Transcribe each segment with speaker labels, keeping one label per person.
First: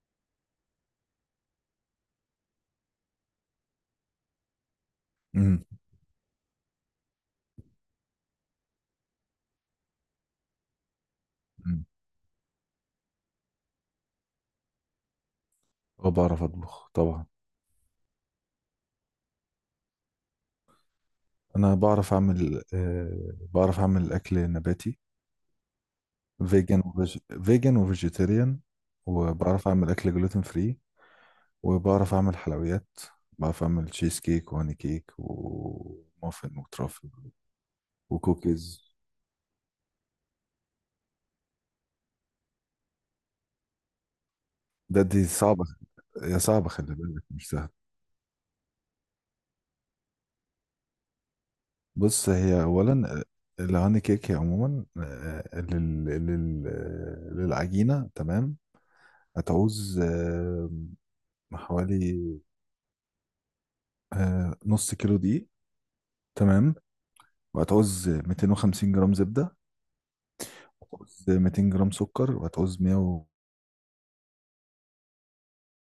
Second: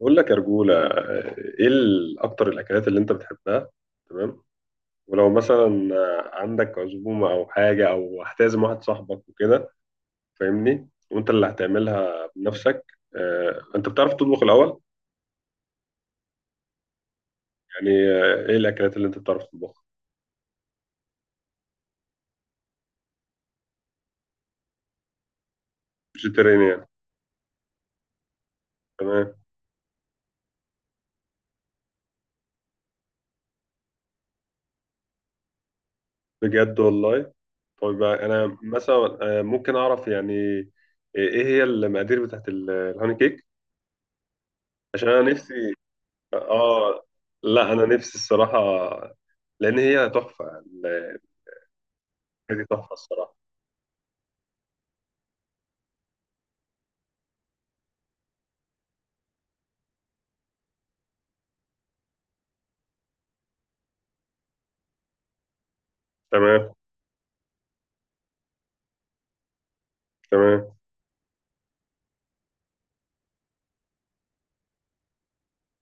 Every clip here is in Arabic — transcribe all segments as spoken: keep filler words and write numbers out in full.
Speaker 1: بقول لك يا رجولة، آه، ايه ال- اكتر الاكلات اللي انت بتحبها؟ تمام. ولو
Speaker 2: امم
Speaker 1: مثلا آه، عندك عزومة او حاجة او هتعزم واحد صاحبك وكده، فاهمني، وانت اللي
Speaker 2: أمم.
Speaker 1: هتعملها بنفسك؟ آه، انت بتعرف تطبخ الاول؟
Speaker 2: اه بعرف اطبخ طبعا.
Speaker 1: يعني آه، ايه الاكلات اللي انت بتعرف تطبخها؟
Speaker 2: انا بعرف اعمل آه بعرف اعمل اكل نباتي.
Speaker 1: فيجيتيريان
Speaker 2: فيجن
Speaker 1: يعني؟
Speaker 2: وفيج... فيجن وفيجيتيريان.
Speaker 1: تمام.
Speaker 2: وبعرف اعمل اكل جلوتين فري. وبعرف اعمل حلويات. بعرف اعمل تشيز كيك وهاني كيك ومافن
Speaker 1: بجد
Speaker 2: وترافل
Speaker 1: والله؟ طيب، آه، انا
Speaker 2: وكوكيز.
Speaker 1: مثلا آه، ممكن اعرف يعني، آه، ايه هي المقادير بتاعت ال- الهوني كيك؟
Speaker 2: ده
Speaker 1: عشان
Speaker 2: دي
Speaker 1: انا
Speaker 2: صعبة.
Speaker 1: نفسي.
Speaker 2: يا صعبة خلي
Speaker 1: اه.
Speaker 2: بالك مش سهل.
Speaker 1: لا، انا نفسي الصراحه. لان هي تحفه يعني.
Speaker 2: بص هي
Speaker 1: دي تحفه
Speaker 2: اولا
Speaker 1: الصراحه.
Speaker 2: آه، الهاني كيك هي عموما آه، لل... لل... آه، للعجينة. تمام. هتعوز آه، حوالي آه نص كيلو دقيق.
Speaker 1: تمام،
Speaker 2: تمام. وهتعوز مئتين وخمسين جرام زبدة.
Speaker 1: تمام.
Speaker 2: وهتعوز مئتين جرام سكر. وهتعوز مئة وتمانين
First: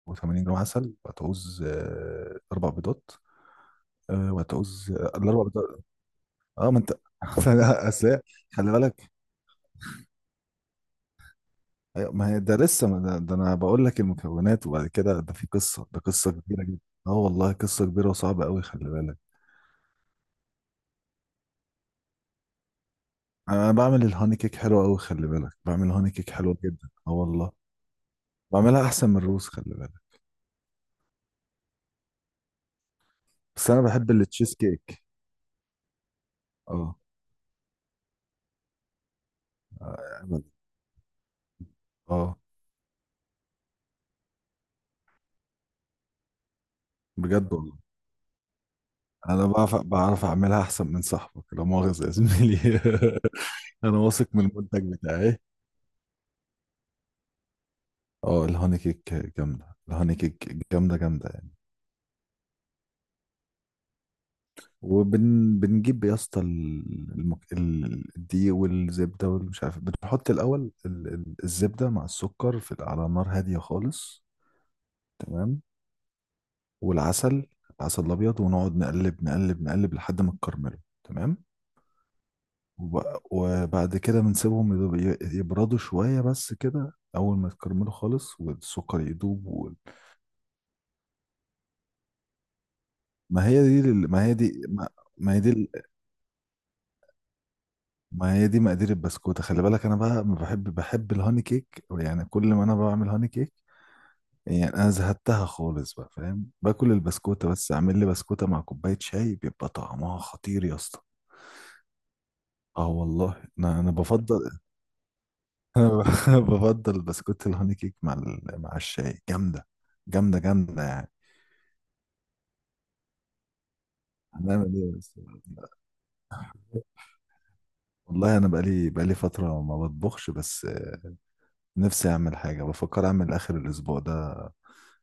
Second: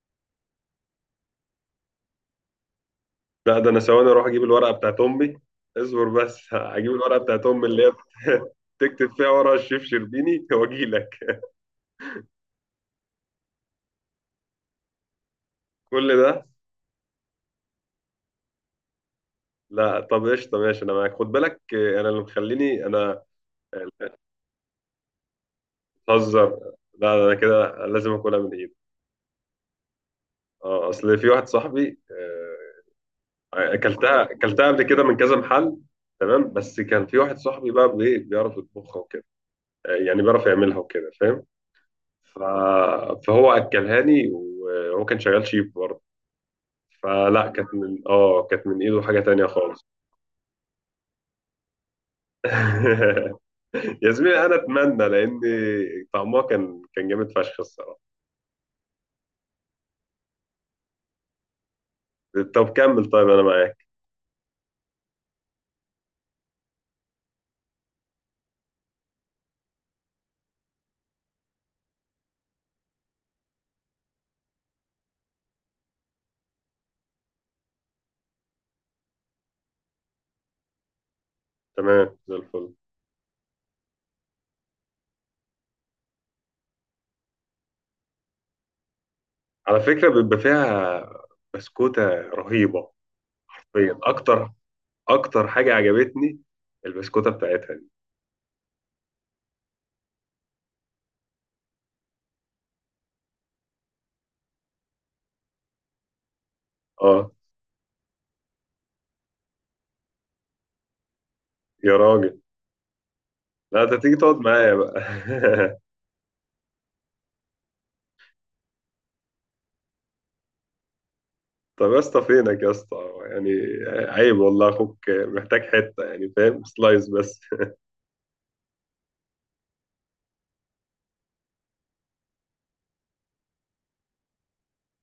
Speaker 2: جرام عسل. وهتعوز آه أربع بيضات.
Speaker 1: لا، ده انا ثواني اروح
Speaker 2: آه
Speaker 1: اجيب الورقه
Speaker 2: وهتعوز
Speaker 1: بتاعت
Speaker 2: آه
Speaker 1: امي.
Speaker 2: الأربع بيضات.
Speaker 1: اصبر بس،
Speaker 2: اه ما
Speaker 1: هجيب
Speaker 2: أنت.
Speaker 1: الورقه بتاعت امي اللي هي بت-
Speaker 2: أصل هي- خلي
Speaker 1: تكتب
Speaker 2: بالك.
Speaker 1: فيها ورا الشيف شربيني واجي لك.
Speaker 2: أيوة، ما هي ده لسه ما ده, ده، أنا بقول لك المكونات. وبعد كده ده في قصة. ده
Speaker 1: كل
Speaker 2: قصة
Speaker 1: ده؟
Speaker 2: كبيرة جدا. اه والله قصة كبيرة وصعبة أوي خلي بالك.
Speaker 1: لا طب قشطه، ماشي انا معاك. خد بالك آه، انا اللي مخليني انا،
Speaker 2: أنا بعمل الهاني كيك حلو أوي خلي بالك. بعمل هاني كيك
Speaker 1: بتهزر؟
Speaker 2: حلوة جدا اه
Speaker 1: لا ده انا
Speaker 2: والله.
Speaker 1: كده لازم اكلها من ايدي.
Speaker 2: بعملها أحسن من الروز خلي بالك.
Speaker 1: اه، اصل في واحد صاحبي آه،
Speaker 2: بس أنا بحب
Speaker 1: اكلتها
Speaker 2: التشيز
Speaker 1: اكلتها قبل
Speaker 2: كيك.
Speaker 1: كده من كذا محل. تمام. بس
Speaker 2: اه
Speaker 1: كان في واحد صاحبي بقى بي- بيعرف يطبخها وكده، آه، يعني
Speaker 2: أعمل-
Speaker 1: بيعرف يعملها وكده، فاهم؟
Speaker 2: اه
Speaker 1: ف... فهو اكلها لي وهو كان شغال شيف برضه. فلا،
Speaker 2: بجد
Speaker 1: كانت
Speaker 2: والله.
Speaker 1: من اه كانت من ايده حاجة تانية
Speaker 2: انا بعرف
Speaker 1: خالص.
Speaker 2: بعرف اعملها احسن من صاحبك، لا مؤاخذة يا زميلي. انا
Speaker 1: يا
Speaker 2: واثق
Speaker 1: زميلي
Speaker 2: من
Speaker 1: انا
Speaker 2: المنتج
Speaker 1: اتمنى،
Speaker 2: بتاعي.
Speaker 1: لان طعمها كان كان جامد فشخ الصراحه.
Speaker 2: اه الهوني كيك جامدة. الهوني كيك جامدة جامدة يعني.
Speaker 1: طب كمل، طيب انا معاك.
Speaker 2: وبنجيب يا اسطى ال- المك... ال- الدقيق والزبدة والمش عارف. بنحط الأول ال... ال- الزبدة مع السكر في على نار هادية خالص. تمام. والعسل. العسل الأبيض. ونقعد نقلب نقلب نقلب لحد ما تكرمله. تمام.
Speaker 1: تمام، زي الفل.
Speaker 2: وب- وبعد كده بنسيبهم يدوب- ي- يبردوا شوية. بس كده أول ما يتكرملوا خالص والسكر يدوب وال...
Speaker 1: على فكره بيبقى فيها بسكوته رهيبه.
Speaker 2: ما هي دي
Speaker 1: حرفياً.
Speaker 2: لل... ما هي
Speaker 1: اكتر
Speaker 2: دي ما... ما هي
Speaker 1: اكتر
Speaker 2: دي
Speaker 1: حاجه
Speaker 2: ال-
Speaker 1: عجبتني، البسكوته بتاعتها دي.
Speaker 2: ما هي دي مقادير البسكوتة. خلي بالك أنا بقى ما بحب بحب الهوني كيك يعني. كل ما أنا بعمل هوني كيك يعني أنا زهدتها خالص بقى فاهم. باكل
Speaker 1: اه،
Speaker 2: البسكوتة بس. أعمل لي بسكوتة مع كوباية شاي بيبقى طعمها خطير يا اسطى.
Speaker 1: يا راجل.
Speaker 2: اه والله انا
Speaker 1: لا
Speaker 2: انا
Speaker 1: انت تيجي تقعد
Speaker 2: بفضل.
Speaker 1: معايا بقى.
Speaker 2: انا بفضل بسكوت الهوني كيك مع ال... مع الشاي جامده. جامده جامده يعني.
Speaker 1: طب يا اسطى، فينك يا اسطى؟ يعني، عيب والله،
Speaker 2: هنعمل ايه
Speaker 1: اخوك
Speaker 2: بس.
Speaker 1: محتاج حته يعني، فاهم؟ سلايس بس.
Speaker 2: والله انا بقالي بقالي فتره ما بطبخش بس آه، نفسي اعمل حاجه. بفكر اعمل اخر الاسبوع ده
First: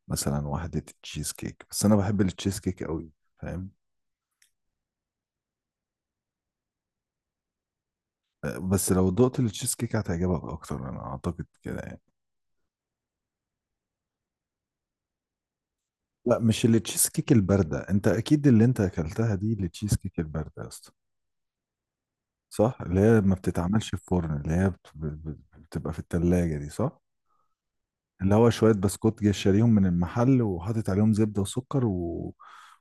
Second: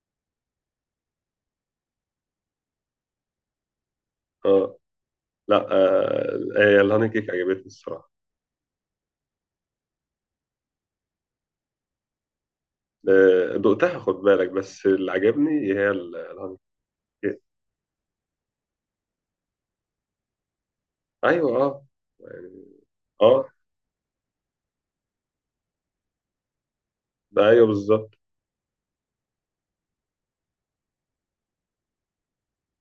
Speaker 2: مثلا واحده تشيز كيك بس انا بحب التشيز كيك قوي فاهم.
Speaker 1: اه. لا آه هي الهاني كيك عجبتني الصراحه.
Speaker 2: آه، بس لو دقت التشيز كيك هتعجبك اكتر انا اعتقد كده يعني.
Speaker 1: آه، دقتها، خد بالك، بس اللي عجبني هي ال-
Speaker 2: لا
Speaker 1: الهاني
Speaker 2: مش التشيز كيك
Speaker 1: كيك.
Speaker 2: البارده. انت اكيد اللي انت اكلتها دي التشيز كيك البارده يا اسطى.
Speaker 1: ايوه، اه. يعني.
Speaker 2: صح اللي هي ما
Speaker 1: اه،
Speaker 2: بتتعملش في فرن. اللي هي بت- بت- بتبقى في التلاجة دي صح.
Speaker 1: ده ايوه بالظبط.
Speaker 2: اللي هو شوية بسكوت جاي شاريهم من المحل وحاطط عليهم زبدة وسكر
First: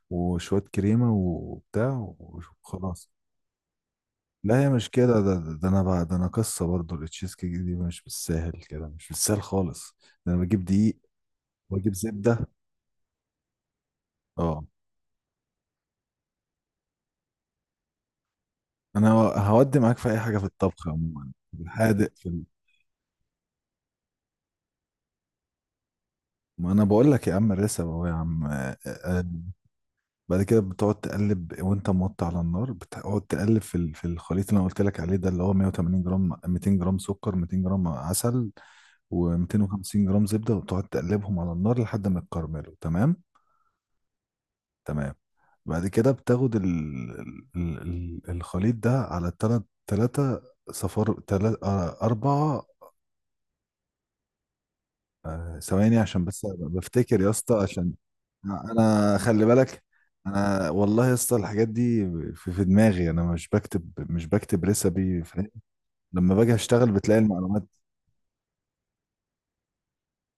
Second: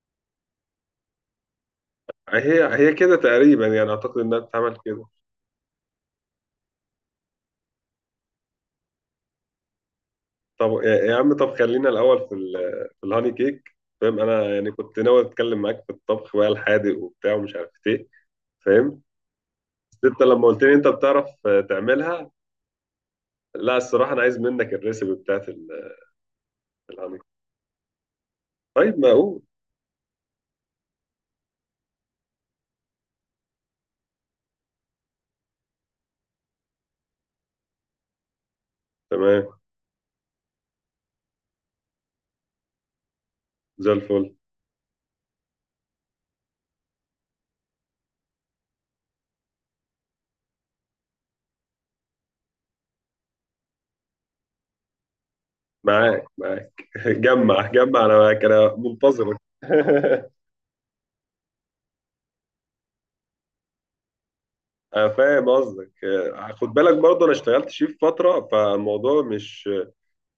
Speaker 2: وشوية كريمة وبتاع
Speaker 1: هي هي
Speaker 2: وخلاص.
Speaker 1: كده تقريبا يعني، اعتقد انها
Speaker 2: لا هي
Speaker 1: بتتعمل
Speaker 2: مش
Speaker 1: كده.
Speaker 2: كده. ده, ده, ده انا بقى، ده انا قصة برضو التشيز كيك دي مش بالساهل كده، مش بالساهل خالص. ده انا بجيب
Speaker 1: طب يا
Speaker 2: دقيق
Speaker 1: يا عم، طب خلينا
Speaker 2: واجيب
Speaker 1: الاول في
Speaker 2: زبدة.
Speaker 1: ال- في الهاني كيك. فاهم؟ انا
Speaker 2: اه
Speaker 1: يعني كنت ناوي اتكلم معاك في الطبخ بقى الحادق وبتاع ومش عارف ايه، فاهم؟
Speaker 2: انا هودي معاك
Speaker 1: بس
Speaker 2: في اي
Speaker 1: انت
Speaker 2: حاجة في
Speaker 1: لما قلت لي انت
Speaker 2: الطبخ
Speaker 1: بتعرف
Speaker 2: عموما
Speaker 1: آه،
Speaker 2: في الحادق في
Speaker 1: تعملها.
Speaker 2: ال-
Speaker 1: لا الصراحه، انا عايز منك الريسيبي بتاعت ال-
Speaker 2: ما انا بقول
Speaker 1: الهاني كيك.
Speaker 2: لك يا عم الرسم اهو يا عم آه،
Speaker 1: طيب،
Speaker 2: آه، آه.
Speaker 1: معقول.
Speaker 2: بعد كده بتقعد تقلب وانت موطي على النار. بتقعد تقلب في ال- في الخليط اللي انا قلت لك عليه ده اللي هو مئة وتمانين جرام مئتين جرام سكر مئتين جرام عسل
Speaker 1: تمام،
Speaker 2: و250 جرام زبدة. وتقعد تقلبهم على النار لحد ما يتكرملوا. تمام.
Speaker 1: زي الفل.
Speaker 2: تمام. بعد كده بتاخد ال... ال... ال- الخليط ده على تلات تلاتة. صفار تلات آه، أربعة. آه، ثواني
Speaker 1: معاك
Speaker 2: عشان بس أبقى
Speaker 1: معاك
Speaker 2: بفتكر يا اسطى
Speaker 1: جمع
Speaker 2: عشان
Speaker 1: جمع انا معاك، انا
Speaker 2: أنا
Speaker 1: منتظرك.
Speaker 2: خلي بالك. أنا والله يا اسطى الحاجات دي في, في دماغي. أنا مش بكتب مش بكتب
Speaker 1: انا
Speaker 2: ريسبي
Speaker 1: فاهم
Speaker 2: فاهم.
Speaker 1: قصدك.
Speaker 2: لما
Speaker 1: آه،
Speaker 2: باجي
Speaker 1: خد
Speaker 2: أشتغل
Speaker 1: بالك
Speaker 2: بتلاقي
Speaker 1: برضه انا
Speaker 2: المعلومات.
Speaker 1: اشتغلت شيف فتره، فالموضوع مش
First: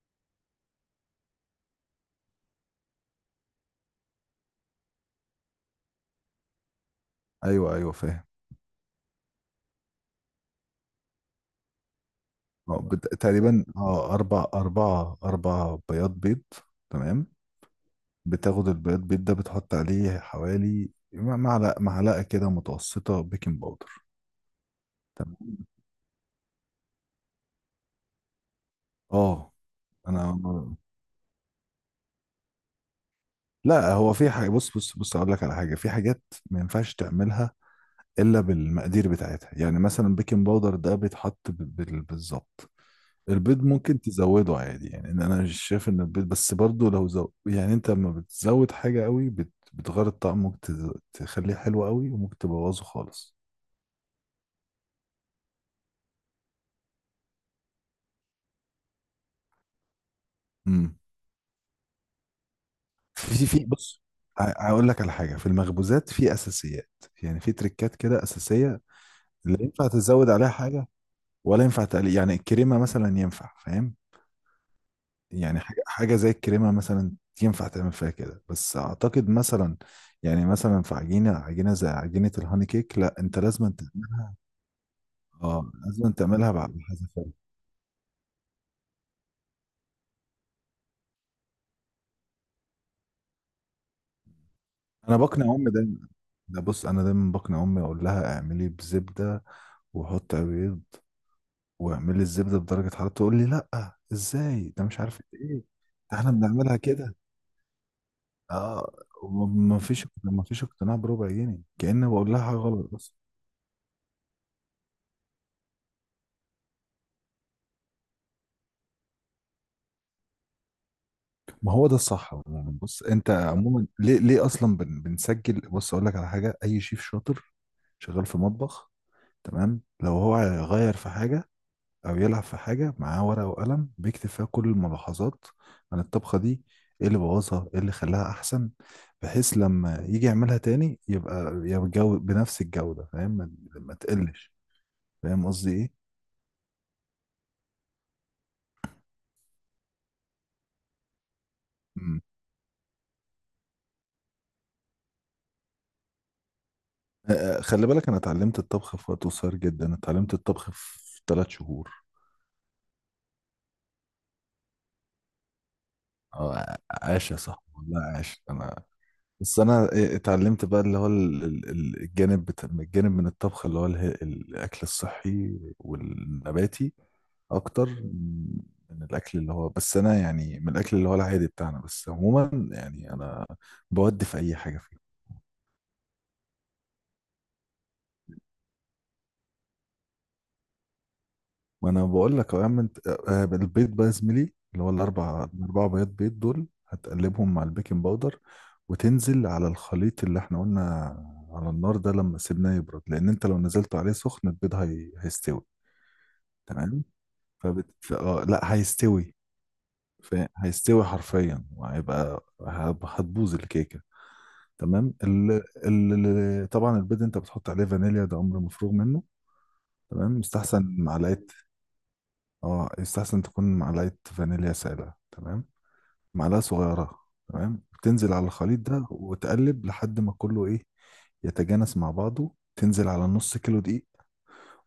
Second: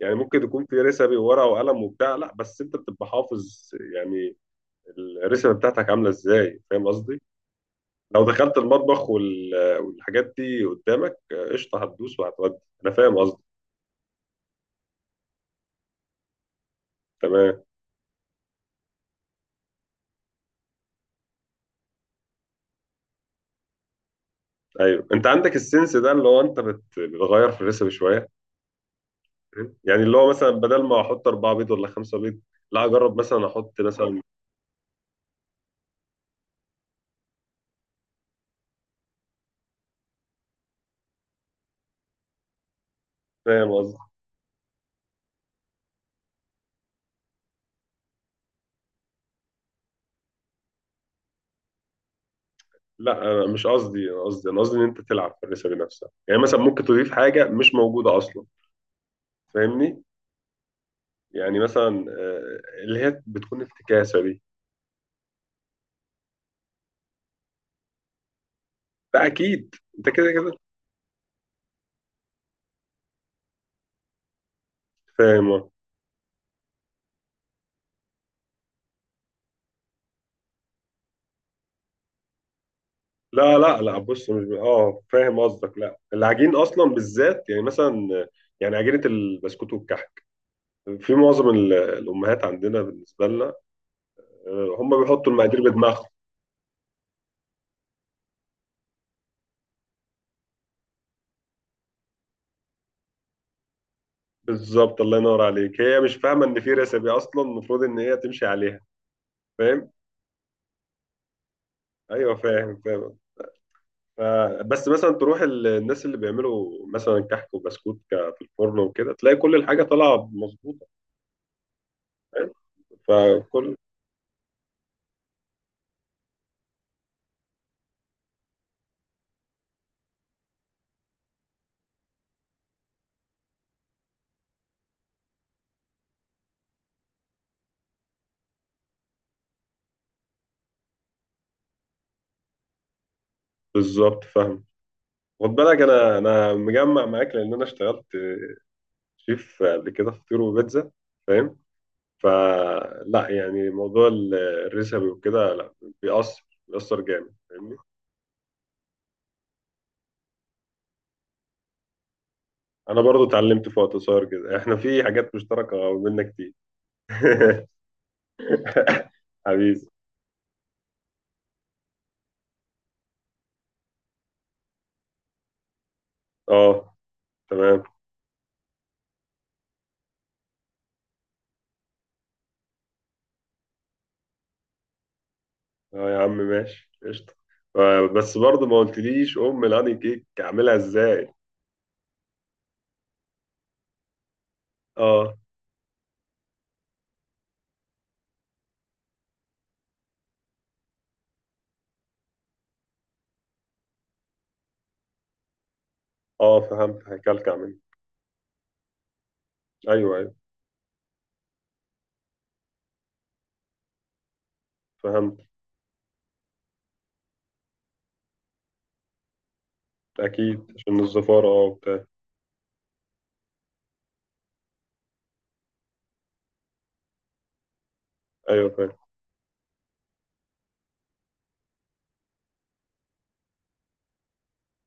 Speaker 1: يعني، ممكن يكون في رسبي وورقه وقلم وبتاع. لا بس انت بتبقى حافظ يعني، الرسبه بتاعتك عامله ازاي، فاهم قصدي؟
Speaker 2: أيوه أيوه فاهم.
Speaker 1: لو دخلت المطبخ وال- والحاجات دي قدامك، آه، قشطه هتدوس وهتودي.
Speaker 2: اه
Speaker 1: انا
Speaker 2: بت...
Speaker 1: فاهم قصدي.
Speaker 2: تقريبا اه أربع أربعة أربع بياض بيض. تمام.
Speaker 1: تمام.
Speaker 2: بتاخد البياض بيض ده بتحط عليه حوالي معلقة معلقة كده متوسطة بيكنج باودر.
Speaker 1: ايوه، انت عندك
Speaker 2: تمام.
Speaker 1: السنس ده اللي هو انت بت- بتغير في الريسبي شويه،
Speaker 2: اه
Speaker 1: فاهم؟ يعني اللي هو
Speaker 2: أنا،
Speaker 1: مثلا بدل ما احط اربعه بيض ولا خمسه بيض، لا اجرب مثلا احط
Speaker 2: لا هو
Speaker 1: مثلا،
Speaker 2: في حاجة. بص بص بص أقول لك على حاجة. في حاجات ما ينفعش تعملها إلا بالمقادير بتاعتها. يعني مثلا بيكنج باودر ده بيتحط ب- بال- بالظبط. البيض
Speaker 1: فاهم قصدي؟
Speaker 2: ممكن تزوده عادي يعني ان انا مش شايف ان البيض، بس برضو لو زو يعني انت لما بتزود حاجة قوي بت... بتغير الطعم. ممكن تز... تخليه حلو قوي وممكن تبوظه
Speaker 1: لا،
Speaker 2: خالص.
Speaker 1: انا مش قصدي، انا قصدي انا قصدي ان انت تلعب في الريسبي نفسها، يعني مثلا ممكن تضيف حاجه مش موجوده اصلا، فاهمني؟
Speaker 2: امم
Speaker 1: يعني مثلا آه، اللي هي
Speaker 2: في
Speaker 1: بتكون
Speaker 2: في بص
Speaker 1: افتكاسة دي.
Speaker 2: ه- هقول لك على حاجة في المخبوزات في اساسيات. يعني في تريكات كده اساسية.
Speaker 1: لا
Speaker 2: لا
Speaker 1: أكيد،
Speaker 2: ينفع
Speaker 1: أنت
Speaker 2: تزود
Speaker 1: كده
Speaker 2: عليها
Speaker 1: كده
Speaker 2: حاجة ولا ينفع تقلل يعني الكريمة مثلا ينفع فاهم. يعني
Speaker 1: فاهم.
Speaker 2: حاجة حاجة زي الكريمة مثلا ينفع تعمل فيها كده بس أعتقد مثلا يعني مثلا في عجينة عجينة زي عجينة الهاني كيك لا أنت
Speaker 1: لا،
Speaker 2: لازم
Speaker 1: لا، لا، بص،
Speaker 2: تعملها.
Speaker 1: مش ب... اه فاهم
Speaker 2: اه
Speaker 1: قصدك. لا
Speaker 2: لازم تعملها
Speaker 1: العجين
Speaker 2: بعد
Speaker 1: أصلا
Speaker 2: الحذافير.
Speaker 1: بالذات، يعني مثلا آه، يعني عجينة البسكوت والكحك، في معظم ال- الأمهات عندنا بالنسبة لنا، آه، هم
Speaker 2: أنا
Speaker 1: بيحطوا
Speaker 2: بقنع
Speaker 1: المقادير
Speaker 2: أمي
Speaker 1: بدماغهم.
Speaker 2: دايما. ده بص أنا دايما بقنع أمي أقول لها اعملي بزبدة وحط بيض واعملي الزبدة بدرجة حرارة. تقول لي لا، إزاي ده مش
Speaker 1: بالظبط، الله
Speaker 2: عارف
Speaker 1: ينور
Speaker 2: إيه.
Speaker 1: عليك. هي مش
Speaker 2: ده إحنا
Speaker 1: فاهمة إن في
Speaker 2: بنعملها
Speaker 1: رecipe
Speaker 2: كده.
Speaker 1: أصلا المفروض إن هي تمشي عليها،
Speaker 2: اه. وما- ما
Speaker 1: فاهم؟
Speaker 2: فيش ما فيش اقتناع بربع جنيه كأني بقول
Speaker 1: أيوه،
Speaker 2: لها حاجة
Speaker 1: فاهم،
Speaker 2: غلط بس.
Speaker 1: فاهم. فبس مثلا تروح ال- الناس اللي بيعملوا مثلا كحك وبسكوت ك- في الفرن وكده، تلاقي كل الحاجه طالعه مظبوطه،
Speaker 2: ما هو ده الصح عموما. بص انت
Speaker 1: فاهم؟ فكل،
Speaker 2: عموما ليه ليه اصلا بن بنسجل. بص اقول لك على حاجه. اي شيف شاطر شغال في مطبخ تمام لو هو يغير في حاجه او يلعب في حاجه معاه ورقه وقلم بيكتب فيها كل الملاحظات عن الطبخه دي. ايه اللي بوظها ايه اللي خلاها احسن. بحيث لما يجي يعملها تاني يبقى يبقى الجو- بنفس الجوده فاهم. ما ما
Speaker 1: بالظبط،
Speaker 2: تقلش.
Speaker 1: فاهم.
Speaker 2: فاهم
Speaker 1: خد
Speaker 2: قصدي
Speaker 1: بالك
Speaker 2: ايه.
Speaker 1: انا انا مجمع معاك، لان انا اشتغلت شيف قبل كده في فطير وبيتزا، فاهم؟
Speaker 2: مم.
Speaker 1: فلا يعني موضوع ال- الريسبي وكده، لا، بيأثر بيأثر جامد،
Speaker 2: آه،
Speaker 1: فاهمني؟
Speaker 2: خلي بالك انا اتعلمت الطبخ في وقت قصير جدا. اتعلمت الطبخ في ثلاث شهور.
Speaker 1: انا برضو اتعلمت في وقت قصير كده، احنا في حاجات مشتركه ما بيننا كتير.
Speaker 2: اه عاش يا صاحبي والله عاش انا. بس
Speaker 1: حبيبي.
Speaker 2: انا إيه اتعلمت بقى اللي هو ال- ال- ال- الجانب بتا... الجانب من الطبخ اللي هو اله- الاكل الصحي والنباتي
Speaker 1: اه. تمام.
Speaker 2: اكتر من من الاكل اللي هو، بس انا يعني من الاكل اللي هو العادي بتاعنا. بس عموما يعني انا بودي في اي حاجه فيه.
Speaker 1: اه يا عم، ماشي قشطة. آه، بس برضه ما قلتليش أم الهاني كيك أعملها إزاي؟
Speaker 2: ما انا بقول لك اهو يا عم انت آه، البيض بقى يا زميلي اللي هو
Speaker 1: اه.
Speaker 2: الاربع الاربع بيض بيض دول هتقلبهم مع البيكنج باودر. وتنزل على الخليط اللي احنا قلنا على النار ده لما سيبناه يبرد، لان انت لو نزلت عليه سخن البيض هي... هيستوي.
Speaker 1: اه، فهمت،
Speaker 2: تمام.
Speaker 1: هيكلكع مني.
Speaker 2: فبت... ف... آه، لا هيستوي.
Speaker 1: أيوه، أيوه،
Speaker 2: ف... هيستوي حرفيا وهيبقى هب- هتبوظ الكيكه. تمام.
Speaker 1: فهمت.
Speaker 2: ال... ال... ال- طبعا البيض انت بتحط عليه فانيليا ده امر مفروغ منه. تمام
Speaker 1: أكيد
Speaker 2: مستحسن
Speaker 1: عشان
Speaker 2: معلقه.
Speaker 1: الزفارة اه وبتاع.
Speaker 2: اه يستحسن تكون معلقة فانيليا سائلة. تمام معلقة صغيرة. تمام تنزل على
Speaker 1: أيوه
Speaker 2: الخليط
Speaker 1: فاهم.
Speaker 2: ده وتقلب لحد ما كله ايه يتجانس مع بعضه. تنزل على نص كيلو دقيق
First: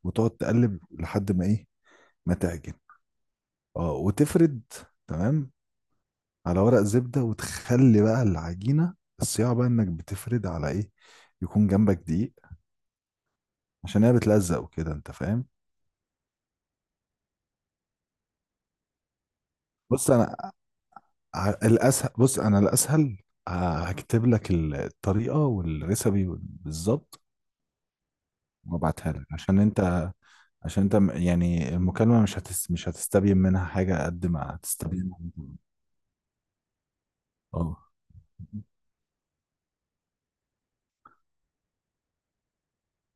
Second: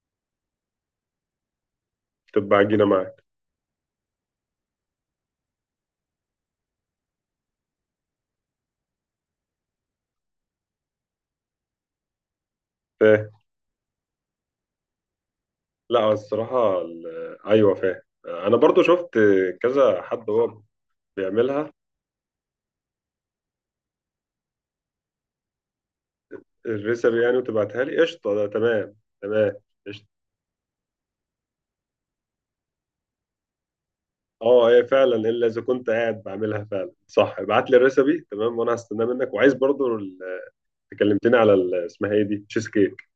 Speaker 2: وتقعد تقلب لحد ما ايه ما
Speaker 1: تبقى
Speaker 2: تعجن.
Speaker 1: عجينة معاك.
Speaker 2: اه وتفرد. تمام على ورق زبدة وتخلي بقى العجينة. الصياعة بقى انك بتفرد على ايه، يكون جنبك دقيق
Speaker 1: فاهم.
Speaker 2: عشان هي بتلزق وكده انت فاهم.
Speaker 1: لا الصراحة، ال- آه، أيوه فاهم، أنا برضه شفت كذا
Speaker 2: بص
Speaker 1: حد
Speaker 2: انا
Speaker 1: هو
Speaker 2: ع-
Speaker 1: بيعملها.
Speaker 2: الاسهل. بص انا الاسهل ه- هكتب لك ال- الطريقه والريسبي وال- بالظبط
Speaker 1: الريسبي يعني وتبعتها لي قشطة، ده تمام.
Speaker 2: وابعتها لك
Speaker 1: تمام،
Speaker 2: عشان
Speaker 1: قشطة.
Speaker 2: انت عشان انت م- يعني المكالمه مش هتس مش هتستبين منها حاجه قد ما
Speaker 1: اه هي
Speaker 2: هتستبين.
Speaker 1: فعلا، الا اذا كنت قاعد بعملها فعلا. صح، ابعت لي
Speaker 2: اه
Speaker 1: الريسبي تمام، وانا هستناه منك. وعايز برضو كلمتني على ال- اسمها ايه دي، تشيز كيك.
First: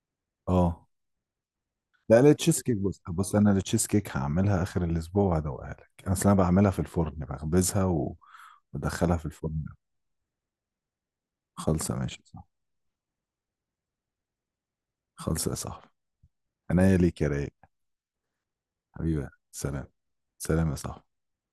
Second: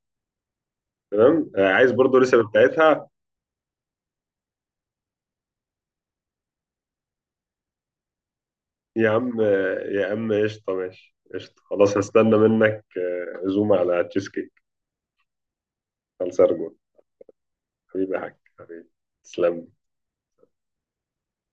Speaker 2: اه.
Speaker 1: تمام، آه، عايز برضو
Speaker 2: لا لا
Speaker 1: الريسيبي
Speaker 2: تشيز كيك بص
Speaker 1: بتاعتها.
Speaker 2: بص. انا التشيز كيك هعملها اخر الاسبوع وهدوقها لك انا اصل انا بعملها في الفرن بخبزها و-
Speaker 1: يا
Speaker 2: وادخلها في
Speaker 1: عم
Speaker 2: الفرن.
Speaker 1: آه، يا عم قشطه، ماشي قشطه،
Speaker 2: خالصه
Speaker 1: خلاص
Speaker 2: ماشي
Speaker 1: هستنى
Speaker 2: صح.
Speaker 1: منك آه، عزومه على تشيز كيك.
Speaker 2: خالصه يا صاحبي.
Speaker 1: خلص ارجو.
Speaker 2: عناية ليك يا رايق
Speaker 1: حبيبي يا حاج، حبيبي.
Speaker 2: حبيبي.
Speaker 1: تسلم.
Speaker 2: سلام سلام يا صاحبي.